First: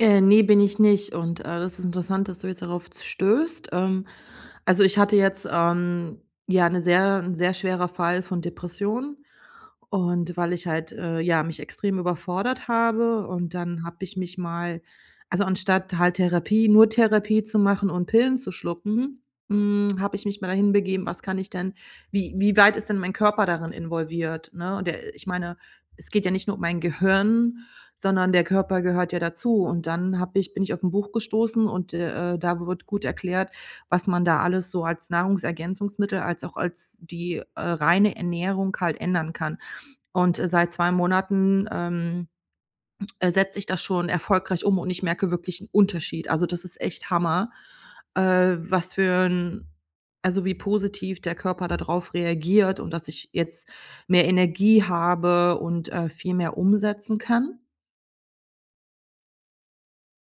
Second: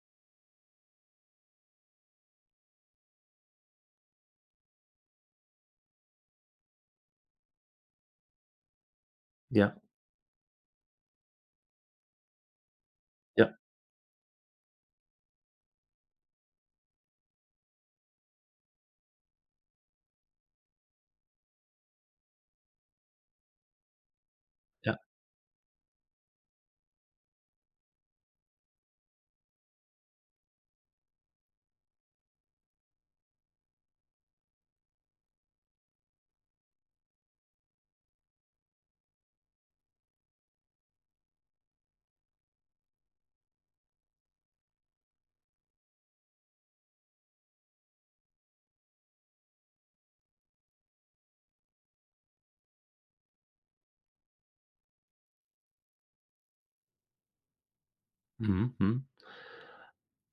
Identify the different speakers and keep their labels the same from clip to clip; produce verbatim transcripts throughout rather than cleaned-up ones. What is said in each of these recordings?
Speaker 1: Äh, ne, bin ich nicht und, äh, das ist interessant, dass du jetzt darauf z stößt, ähm. Also, ich hatte jetzt, ähm, ja, 'ne sehr 'n sehr schwerer Fall von Depressionen
Speaker 2: Ja.
Speaker 1: und weil ich halt, äh, ja, mich extrem überfordert habe und
Speaker 2: Ja.
Speaker 1: dann habe ich mich mal also, anstatt halt Therapie nur Therapie zu machen und Pillen zu schlucken, hm, habe ich mich mal dahin begeben, was kann ich denn wie wie weit ist denn mein Körper darin involviert, ne, und
Speaker 2: Ja.
Speaker 1: der äh, ich meine, es geht ja nicht nur um mein Gehirn, sondern der Körper gehört ja dazu und dann habe ich bin ich auf ’n Buch gestoßen und d äh, da wird gut erklärt, was man da alles so als Nahrungsergänzungsmittel als auch als die, äh, reine Ernährung halt ändern kann und, äh, seit zwei Monaten, ähm, setze ich das schon erfolgreich um und ich merke wirklich 'n Unterschied. Also, das ist echt Hammer, äh, was für 'n also, wie positiv der Körper da drauf reagiert und dass ich jetzt mehr Energie habe und, äh, viel mehr umsetzen kann.
Speaker 2: Mhm, mhm.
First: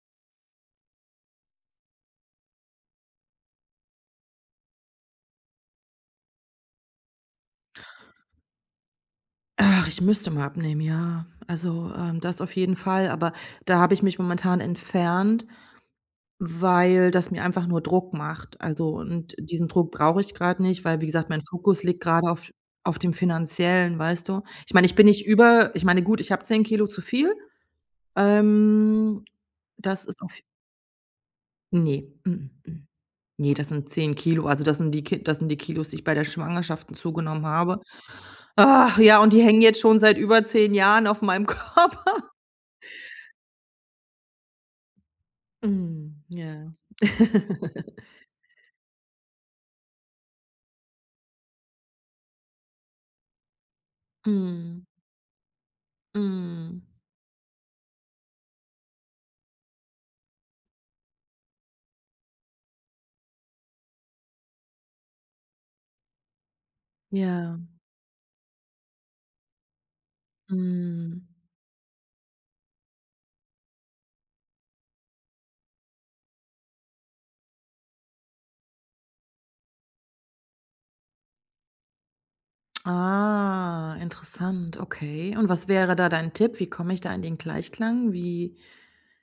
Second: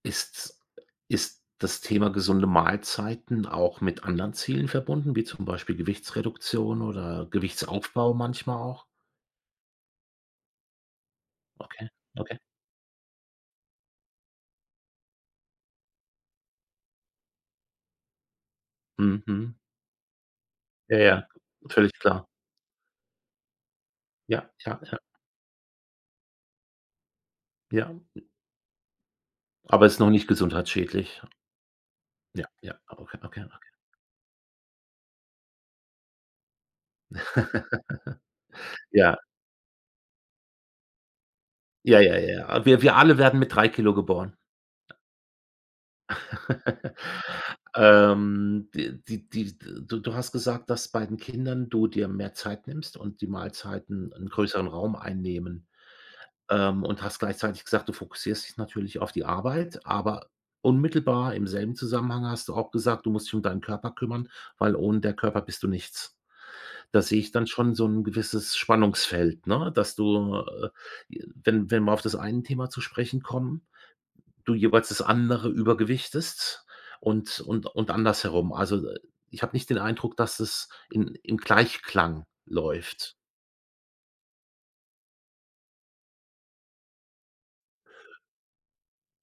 Speaker 2: Ist's ist das Thema gesunde Mahlzeiten auch mit anderen Zielen verbunden, wie zum Beispiel Gewichtsreduktion oder Gewichtsaufbau manchmal auch?
Speaker 1: Ach, ich müsste mal abnehmen, ja,
Speaker 2: Okay,
Speaker 1: also, ähm,
Speaker 2: okay.
Speaker 1: das auf jeden Fall, aber da habe ich mich momentan entfernt, weil das mir einfach nur Druck macht, also,
Speaker 2: Mhm,
Speaker 1: und
Speaker 2: mhm.
Speaker 1: diesen Druck brauche ich grad nicht,
Speaker 2: Ja,
Speaker 1: weil, wie
Speaker 2: ja,
Speaker 1: gesagt, mein Fokus
Speaker 2: völlig
Speaker 1: liegt
Speaker 2: klar.
Speaker 1: grade auf auf dem Finanziellen, weißt du?
Speaker 2: Ja,
Speaker 1: Ich
Speaker 2: ja,
Speaker 1: meine, ich
Speaker 2: ja.
Speaker 1: bin nicht über ich meine, gut, ich habe zehn Kilo zu viel,
Speaker 2: Ja.
Speaker 1: ähm,
Speaker 2: Aber ist
Speaker 1: das
Speaker 2: noch
Speaker 1: ist
Speaker 2: nicht
Speaker 1: auf
Speaker 2: gesundheitsschädlich?
Speaker 1: Ne, m
Speaker 2: Ja,
Speaker 1: m,
Speaker 2: ja,
Speaker 1: mm,
Speaker 2: ab okay, danke.
Speaker 1: ne, das sind zehn Kilo, also das sind die Kil das sind die Kilos, die ich bei der Schwangerschaften zugenommen habe. Ach
Speaker 2: Ja.
Speaker 1: ja, und die hängen jetzt schon seit über zehn Jahren auf meinem
Speaker 2: Ja, ja,
Speaker 1: Körper.
Speaker 2: ja. Wir wir alle werden mit drei Kilo geboren.
Speaker 1: Mhm, ja.
Speaker 2: Ähm, d die die du du hast gesagt, dass bei den Kindern du dir mehr Zeit nimmst und die Mahlzeiten 'n größeren
Speaker 1: Mhm.
Speaker 2: Raum einnehmen,
Speaker 1: Mhm.
Speaker 2: ähm, und hast gleichzeitig gesagt, du fokussierst dich natürlich auf die Arbeit, aber unmittelbar im selben Zusammenhang hast du auch gesagt, du musst dich um deinen Körper kümmern, weil ohne der Körper bist du nichts. Da sehe ich dann
Speaker 1: Ja.
Speaker 2: schon so 'n gewisses Spannungsfeld, ne, dass du, äh, j
Speaker 1: Mhm.
Speaker 2: wenn wenn wir auf das eine Thema zu sprechen kommen, du jeweils das andere übergewichtest und und und andersherum, also, äh, ich habe nicht den Eindruck, dass es in im Gleichklang läuft.
Speaker 1: Ah, interessant, okay, und was wäre da dein Tipp? Wie komme ich da in den Gleichklang? Wie